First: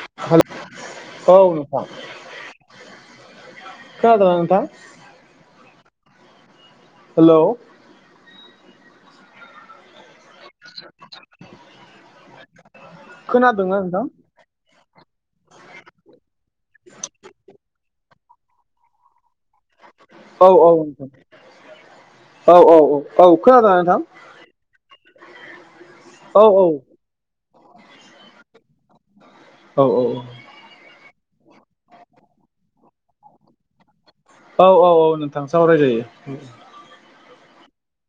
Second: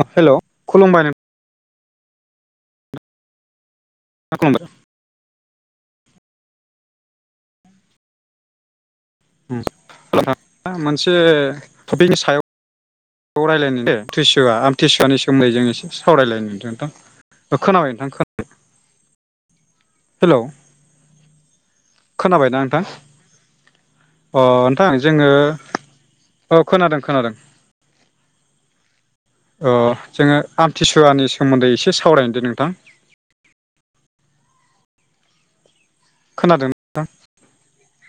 आ हेल' खुलुमबाय नों [inaudible] खोनादोना नोंथां? हेलौ [unintelligible] मोनसे थफिगनि सायाव खौ खोनादोंना रायलायनि दै नोंथां? थिसुवा आमथिसुवानि सोमोनदै जोंङो एसे सावरायलायनो नोंथां खोनाबाय नोंथां खोना हेल' औ औ नोंथां औ खोनाबायना औ नोंथां औ औ खोनादोंना नोंथां? जोंङो औ खोनादों खोनादों। ओ औ जोंङो आमथिसु सुवानि सोमोन्दै एसे सावरायनि दे नोंथां। औ औ औ नोंथां सावरायजायो। खोनादों नोंथां।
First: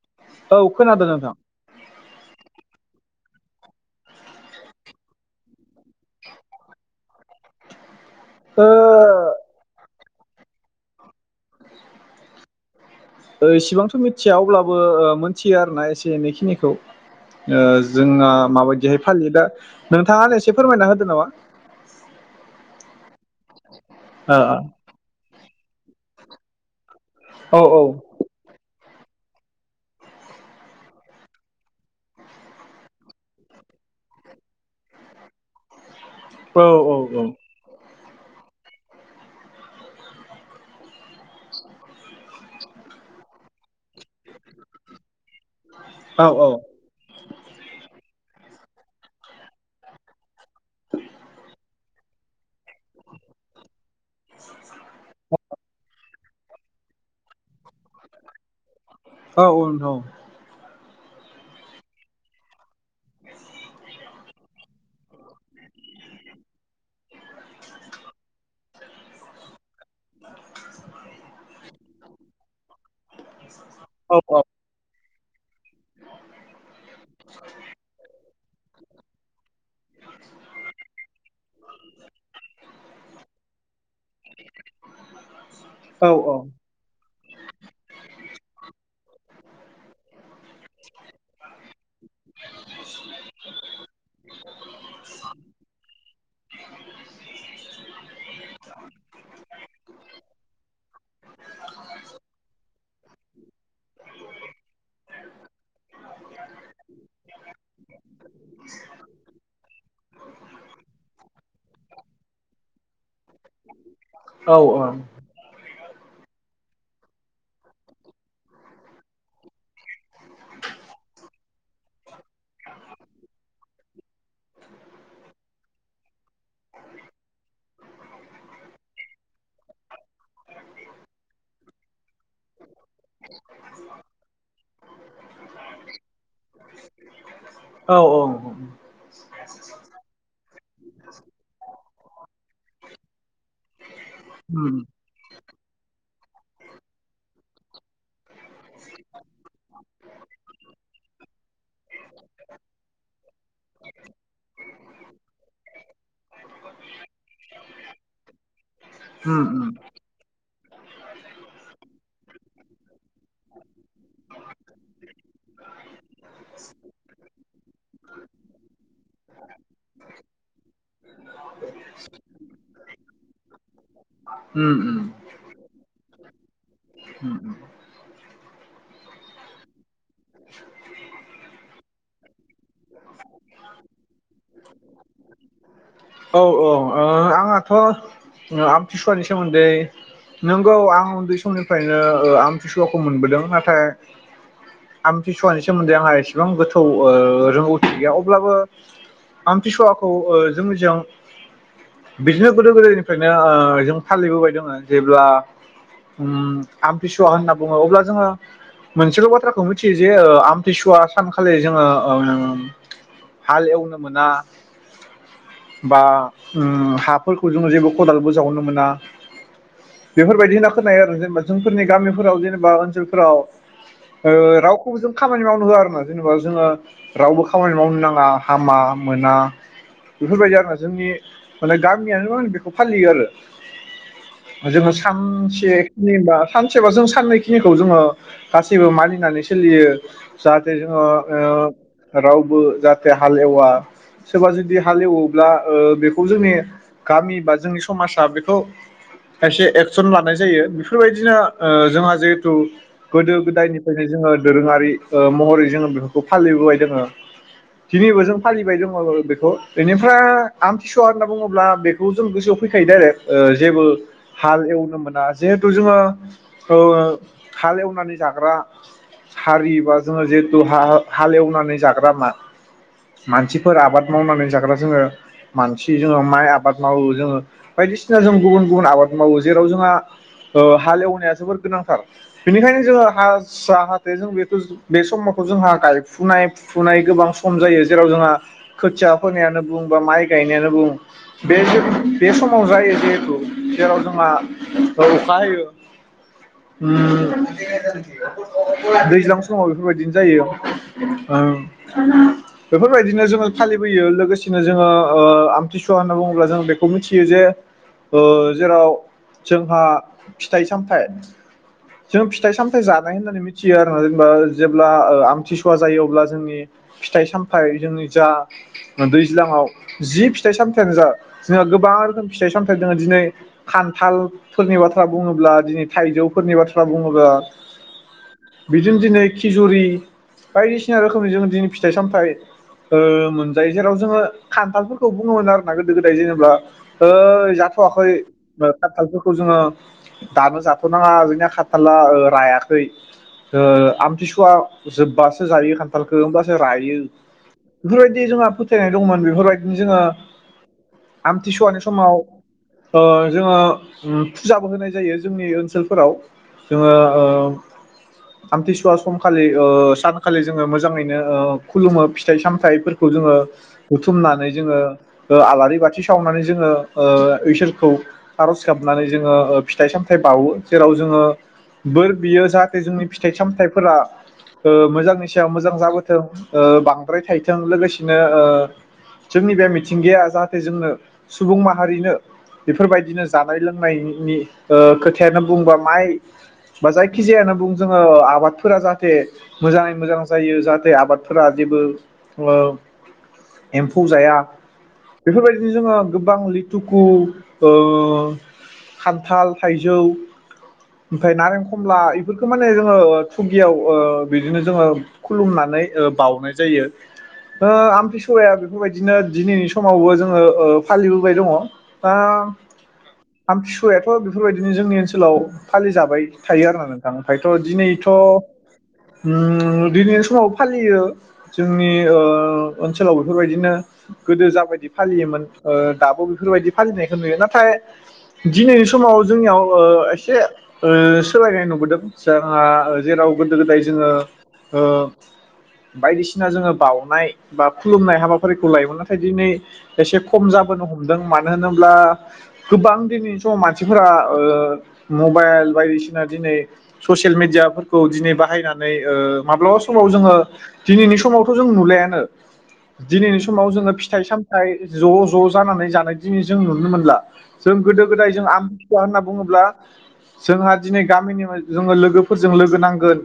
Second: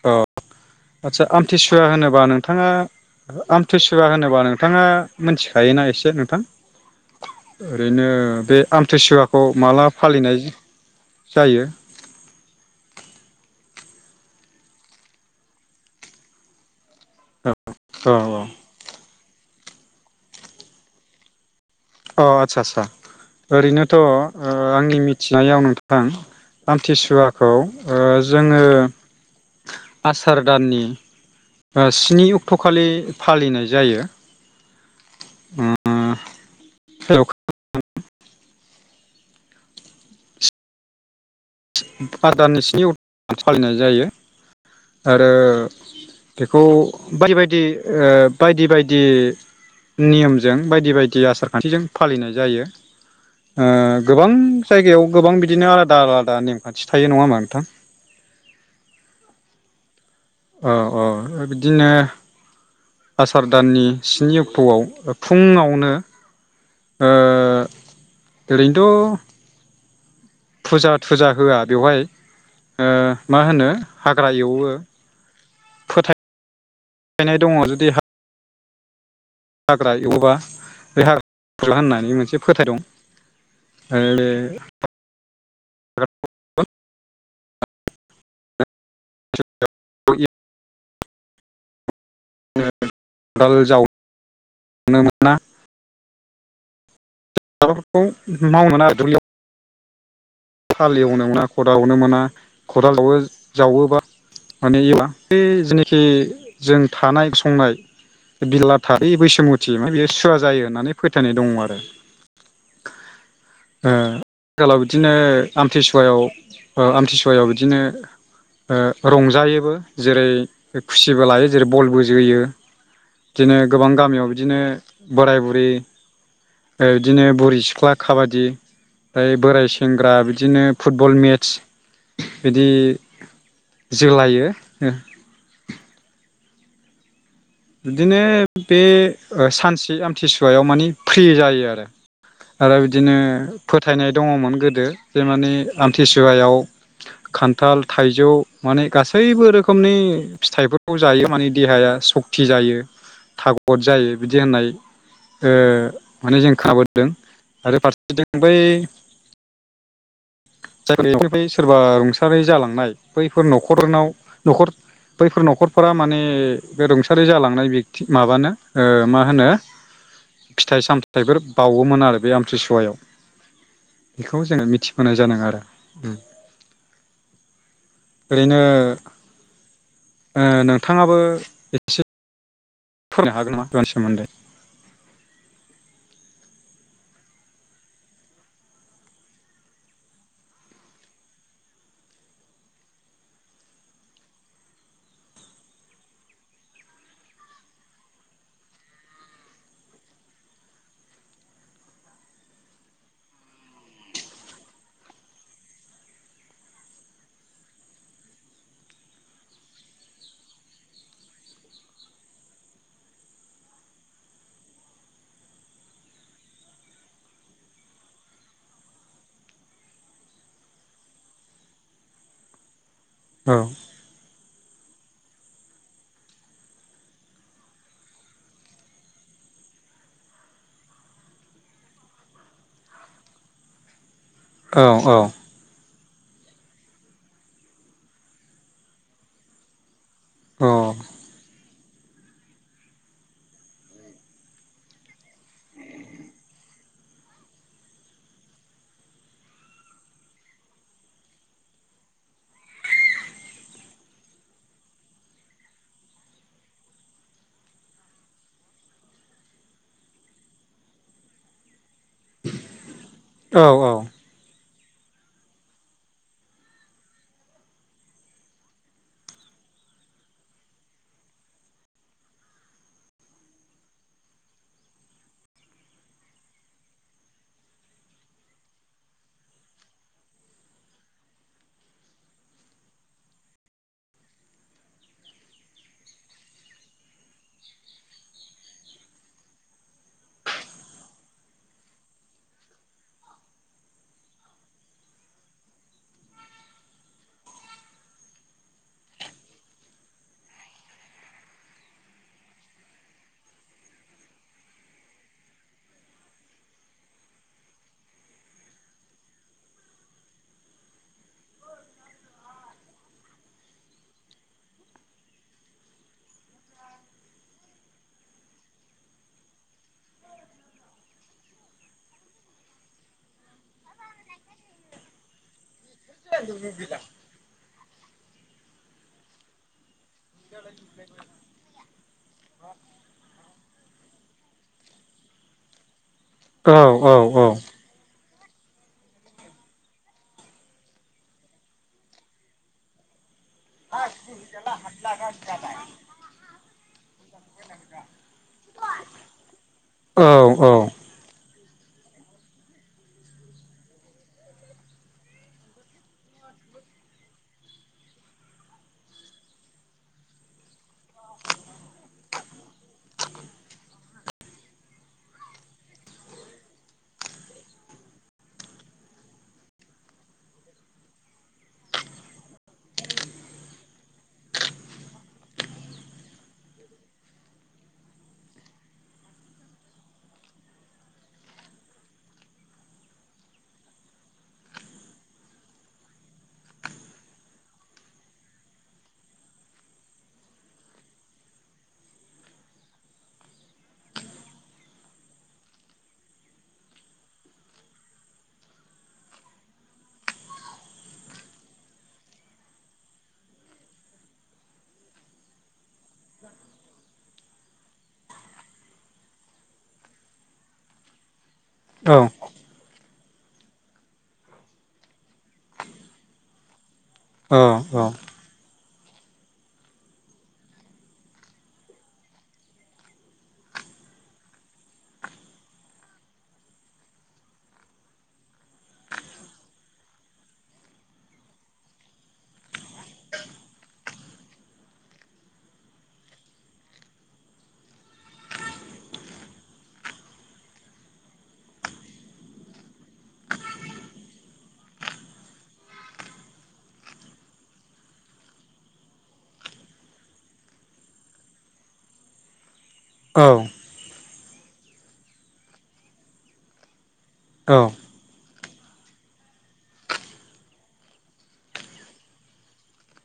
औ औ खोनादों आदसा नोंथां आमथिसुवा होनोब वा नोंथाङा आमथिसुवा होनोबा नोंथाङा मिथिखायोना एसे नोंथां ओरै बेदिनो बे आमथिसुवाखौ माला फालिनाय जायो। ओ इसिबांथ' मिथिया अब्लाबो ओ‌ मिथियो आरोना एसे एनै खिनिखौ। औ ओ औ जोंना माबायदिहाय फालि दा नोंथाङानो एसे फोरमायना होदो नामा। अ आतसा आचसा ओरैनो थ ओ औ आंनि मिथि नायाव नोंथां [unintelligible] थिसुवाखौ ओ औ जोङो। आसार दाननि बा स्नि अक्ट खालि फालिनाय जायो। ओम। औ औ औ। आसार दाननि स्नि अक्ट फालिनाय जायो। आरो औ बेखौ बायदि बायदि ओ। बायदि बायदि नियमजों बायदि बायदि आसार खान्थिजों फालिनाय जायो। ओ गोबां जायगायाव गोबां बिदिनो आलादा आलाद आ नेमखान्थि थायो नङा होमबा नोंथां? औ नोंगौ अ अ ओ बिदिनो। आसार दाननि स्नि अक्टआव फुंङावनो। ओ। ओरैनोथ। फुजा थुजा होआ बेवहाय। ओ मा होनो औ हाग्रा औ एवो। फोथाय यनाय दङ जुदि हा हाग्रा एवोबा बे हाग [unintelligible] औ [unintelligible] खदाल जाव नो मोना। हाबाफोरखौ मावनो मोना दुब्लियाव। हाल एवनो मोना खदालावनो मोना खदालावो जावोबा माने एबा बे जिनाखि जों। थानाय संनाय बिला था बैसुमुथि बेयो सुवा जायो होननानै फोथायनाय दङ आरो। ओ आथिखालाव औ बिदिनो। औ आमथिसुवायाव ओ आमथिसुवायाव बिदिनो रंजायोबो जेरै खुसिबो लायो जेरै बलबो जोयो बिदिनो गोबां गामियाव बिदिनो बोराय बुरि बिदिनो बुरि सिख्ला खाबादि ओाय बोराय सेंग्रा बिद बिदिनो फुटबल मेटस बिदि। जोलायो ओ। [inaudible] औ बिदिनो औ उम बे सानसे आमथि सुवायाव मानि फ्रि जायो आरो। आरो बिदिनो। फोथायनाय दङमोन गोदो उम जे माने आम थि सुवायाव खान्थाल थायजौ माने गासैबो रोखोमनि फिथाइफोरखौ जायो माने देहाया सुख फि जायो थागद जायो बिदि होननाय ओ माने जों खोनाबोदों आरो फारसेथिं बै उम जायफोर बेफोरनि सोरबा रुंसारि जालांनाय बैफोर न' खरनाव न'खर बैफोर न'खरफोरा माने बे रुंसारि जालांनाय बेकति माबानो ओ मा होनो फिथाय सामथायफोर बावोमोन आरो बे आमतिसुवायाव बेखौ जोङो उम मिथि आरो अम अम अम ओरैनो ओ नोंथाङाबो एसे फोरमायनो हागोन नामा दान सोमोन्दै औ औ आंहाथ' आमथिसुवानि सोमोन्दै नोंगौ आं उन्दै समनिफ्रायनो आमथिसुवाखौ मोनबोदों नाथाय आमथिसुवानि सोमोन्दै आंहा एसेबां ओ गोथौ रोंगौथि गैया अब्लाबो आमथिसुवाखौ जोंनिजों बिदिनो गोदो-गोदायनिफ्रायनो जों फालिबोबाय दङ जेब्ला अम आम्थिसुवा होनना बुङो अब्ला जोंङो मोनसेल' बाथ्राखौ मिथियो जे ओ आमथिसुवा सानखालि जोंङो हाल एवनो मोना बा हाफोरखौ जोंङो जेबो खदालबो जावनो मोना बेफोरबायदि होनना खोनाय आरो जेनेबा जोंफोरनि गामिफोराव जेनेबा ओनसोल फोराव ओ राव खौबोजों खामानि मावनो होआ आरो ना जेनेबा जोंङो रावबो खामानि मावनो नाङा हामा मोना बेफोरबायदि आरो जोंनि माने गामियानो आं बेखौ फालियो आरो जोंङो सानसे जेनबा सानसेबा जों साननै खिनिखौ जोंङो गासैबो मानिनानै सोलियो जाथे जोङो ओ रावबो जाहाथे हालेवा सोरबा जुदि हालेवो बला ओ बेखौ जोंनि गामि बा जोंनि समाजा बेखौ खायसे एक्सन लानाय जायो बेफोरबायदिनो जोंहा जिहेथु गोदो गोदायनिफ्रायनो जोंङो दोरोङारि ओ महरै जोंङो बेफोरखौ फालिबोबाय दङो दिनैबो जों फालिबाय दङ बेखौ बेनि फ्रा आमथिसुवा होनना बुङोब्ला बेखौ जों गोसोआव फैखायो दायरेक जेबो हाल एव मोना जिहेथु जोंङो ओ हाल एवनानै जाग्रा हारि बा जोंङो जिहेतु हा-हालेवनानै जाग्रा मा-मानसिफोर आबाद मावनानै जाग्रा जोंङो मानसि जोंङो माय आबाद मावो जोंङो बायदिसिना जों गुबुन-गुबुन आबाद मावो जेराव जोंहा हालेवनाया जोबोर गोनांथार बेनिखायनो जोंङो हा जाहाथे जों बेखौ बे समथ जोंहा गायफुनाय फुनाय गोबां सम जायो जेराव जोंहा खोथिया फोनायानो बुंबा माय गायनायानो बुं बे बे समाव जायो जेथु जेराव जोंहा अखा हायो अम दैज्लां समाव बेफोरबायदिनो जायो बेफोरबायदिनो जोंङो फालिबोयो लोगोसे दिनै जोंङो आमथिसुवा होनना बुङोब्ला जों बेखौ मिथियो जे ओ जेराव जोंहा फिथाय सामथाय जों फिथाइ सामथाय जानाय होननानै मिथियो आरोना जेनेबा जेब्ला आमथिसुवा जायो अब्ला जोंनि फिथाइ सामथायाय जोंनि जा दै दैज्लांआव जि फिथाय सामथायानो जा जोंहा गोबां रोखोमनि फिथाय सामथायाइ दङ दिनै खान्थालफोरनि बाथ्रा बुङोब्ला दिनै थाइजौफोरनि बाथ्रा बुङोब्ला बिदिनो दिनै खिजुरि बायदिसिना रोखोमनि जोंङो दिनै फिथाय सामथायाइ ओ मोनजायो जेराव जोङो खान्थालफोरखौ बुङोमोन आरो ना गोदो गो जेनेबा ओ जाथ'वा फै खाथालफोरखौ जोंङो दानो जाथ'नाङा जोंनिया खानथाला रायाखै ओ आमथिसुवा जोबबासो जायो खान्थालखौ होमब्लासो रायो बेफोरबायदि जोंहा फोथायनाय दंमोन बेफोरबायदिनो जोंङो जोंनिथिंबो आमथिसुवानि समाव ओ जोंङो फुजाबो होनाय जायो जोंनि ओनसोलफोराव जोंङो ओ आमथिसुवा सानखालि जोंङो मोजाङैनो ओ मोजाङैनखुलुमो फिथाइ सामथफोरखौ जोंङो बुथुमनानै जोंङो ओ आलारि बाथि सावनानै जोंङो ओ इसोरखौ आरज गाबनानै जोङो ओ फिथाय सामथाइ बावो जेराव जोंङो बोर बियो जाहाथे जोंनि फिथाय सामथाइफोरा ओ मोजांनि सायाव मोजां जाबोथों ओ बांद्राय थाइथों लोगोसेनो ओ जोंनि बे मिथिंगाया जाहाथे जोंनो सुबुं माहारिनो बेफोरबायदिनो जानाय लोंनायनि ओ खोथायानो बुंबा माय बा जायखिजायानो बुं जोङो आबादफोरा जाहाथे मोजाङै मोजां जायो जाहाथे आबादफोरा जेबो ओ एम्फौ जाया बेफोरबायदिनो जोङो गोबां लिथुखु ओ खान्थाल थाइजौ ओमफ्राय नारें कमला बेफोरखौ माने जोङो थुगियाव ओ बिदिनो जोङो खुलुमनानै ओ बाउनाय जायो आमथिसुवाया बेफोरबायदिनो दिनैनि समावबो जोंङो ओ फालिबोबाय दङ दा आमतिसुवायाथ' बेफोरबायदिनो जोंनि ओनसोलाव फालिजाबाय थायो आरो ना नों आ ओमफायथ' दिनैथ' ओम दिनैनि समाव फालियो जोंनि ओ ओनसोल ओनोलाव बेफोरबायदिनो गोदो जाबायदि फालियोमोन ओ दाबो बेफोरबायदि फालिनायखौ नुयो नाथाय दिनैनि समाव जोंनियाव ओ एसे ओ सोलायनाय नुबोदों जोंहा जेराव गोदो गोदाय जोङो ओ बायदिसिना जोङो बाउनाय बा खुलुमनाय हाबाफारिखौ लायोमोन नाथाय दिनै एसे खम जाबोनो हमदों मानो होनोब्ला गोबां दिनैनि समाव मानसिफोरा ओ मबाइल बायदिसिना दिनै ससियेल मिडियाफोरखौ दिनै बाहायनानै ओ माब्लाबा समाव जोङो दिनैनि समावथ' जों नुलायानो दिनैनि समाव जोङो फि फिथाइ सामथाइ ज' ज' जानानै जानाय दिनै जों नुनो मोनला जों गोदो गोदाय जों आमथिसुवा होनना बुङोब्ला जोंहा दिनै गामिनि जोङो लोगोफोरजों लोगो नांगोन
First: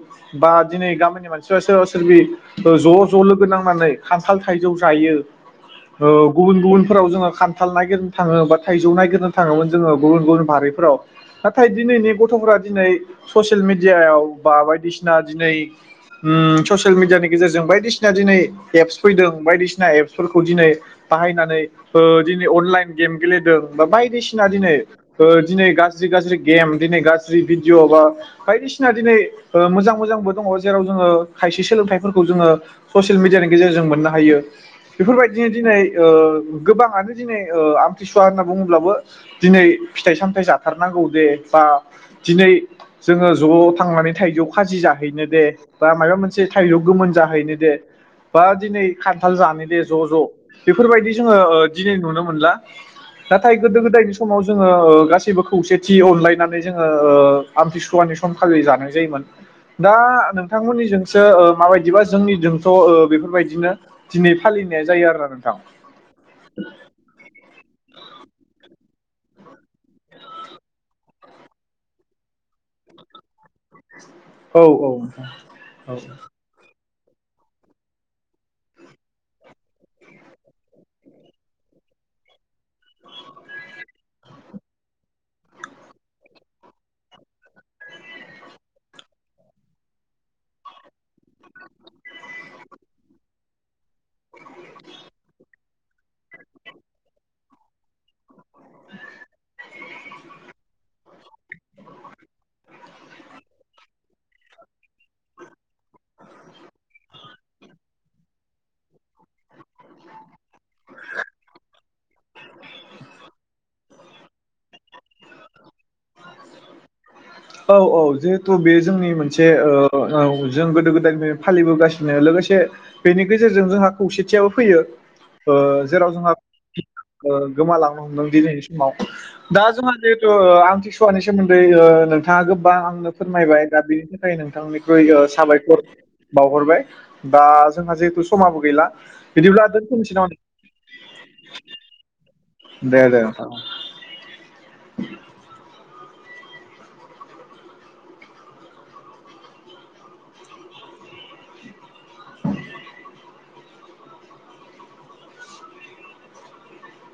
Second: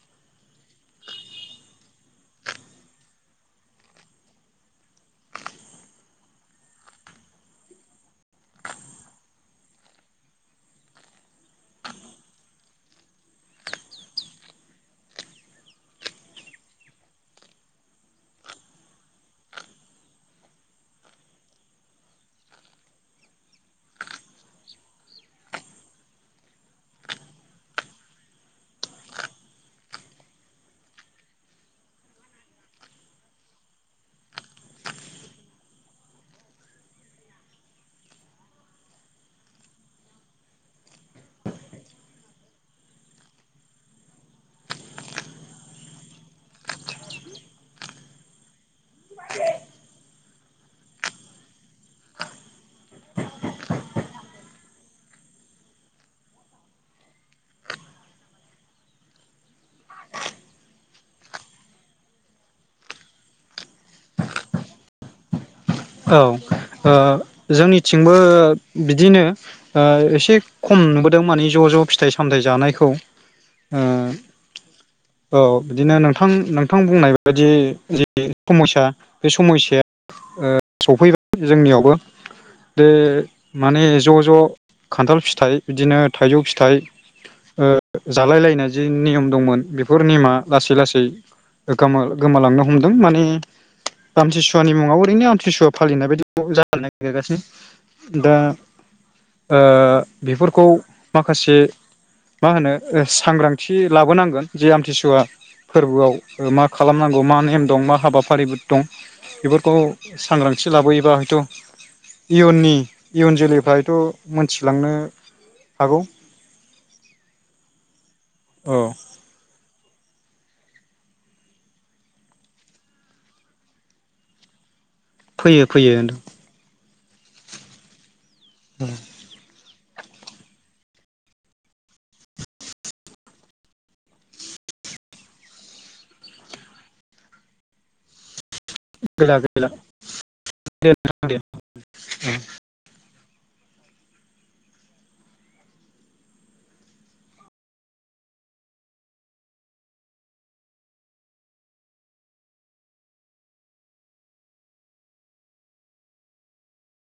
बा दिनै गामिनि मानसिफ्रा सोरबा सोरबि ओ ज' ज' लोगो नांनानै खान्थाल थाइजौ जायो गुबुन गुबुनफोराव जोङो खान्थाल नायगिरनो थाङो बा थाइजौ नायगिरनो थाङोमोन जोङो गुबुन गुबुन बारिफोराव नाथाय दिनैनि गथ'फोरा दिनै ससियेल मेडियायाव बा बायदिसिना दिनै ओम ससियेल मेडियानि गेजेरजों बायदिसिना दिनै एप्स फैदों बायदिसिना एप्सफोरखौ दिनै बाहायनानै दिनै अनलाइन गेम गेलेदों बा बायदिसिना दिनै दिनै ओ गाज्रि गाज्रि गेम दिनै गाज्रि भिडिअ बा बायदिसिना ओ दिनै मोजां मोजांबो दङ जेराव जोङो खायसे सोलोंथाइफोरखौ जोङो ससियेल मिडियानि गेजेरजों मोननो हायो बेफोरबायदिनो दिनै ओ गोबाङानो दिनै ओ आमथिसुवा होनना बुङोब्लाबो दिनै फिथाइ सामथाइ जाथारनांगौ दे बा दिनै जोङो ज' थांनानै थाइजौ खाजि जाहैनो दे बा माबा मोनसे थाइजौ गोमोन जाहैनो दे बा दिनै खान्थाल जानो दे ज' ज' बेफोरबायदि जोङो दिनै नुनो मोनला नाथाय गोदो गोदायनि समाव जोङो गासैबो खौसेथि अनलायनानै जोङो आमथिसुवानि सम खालि जानाय जायोमोन दा नोंथांमोननिजोंसो माबायदिबा जोंनिजोंथ' ओ बेफोर बेफोरबायदिनो दिनै फालिनाया जायो आरो ना नोंथां। औ ओ जोंनिथिंबो बिदिनो ओ एसे खम नुबोदों मानि ज' ज' फिथाइ सामथायाइ जानायखौ ओ औ औ नोंथां औ बिदिनो नोंथां नोंथां नोंथां बुंनाय बायदि जि समायसा बे समायसाया ओ सफैबाय जोंनियावबो बे माने ज' ज' खान्थाल फिथाइ बिदिनो थाइजौ फिथाइ ओ जालाय लायनाय जि नियम दंमोन बेफोर नियमा लासै लासै गोमा-गोमालांनो हमदों माने आमथिसुवानि मुङाव ओरैनो आमथिसुवा फालिनाय बायदिखौ जानो नागिरगासिनो दा ओ बेफोरखौ माखासे मा होनो सांग्रांथि लाबोनांगोन जे आमथिसुवा फोरबोआव मा खालामनांगौ मा नेम दं मा हाबाफारिबो दं बेफोरखौ सांग्रांथि लाबोयोबा हयथ' इयुननि इयुन जोलैफ्रा हयथ' मोनथिलांनो हागौ औ औ जिहेथु बे औ जोंनि मोनसे ओ औ जों गोदो गोदायनि फालिबोगासिनो लोगोसे बेनि गेजेरजों जोंहा खौसेथियाबो फैयो ओ फैयो फैयो जेराव जोंहा ओ गोमालांनो दिनैनि समाव दा जोंहा जिहेथु आमथि सुवानि सोमोन्दै ओ नोंथां नोंथाङा गोबां आंनो फोरमायबाय दा बेनि थाखाय नोंथांनिख्रुइ साबायखर बावहरबाय दा जोंहा जिहेथु सम समाबो गैला गैला बिदिब्ला गैला जों दोनसैनामा दे नोंथां दे। [inaudible] दे दे [inaudible] [inaudible]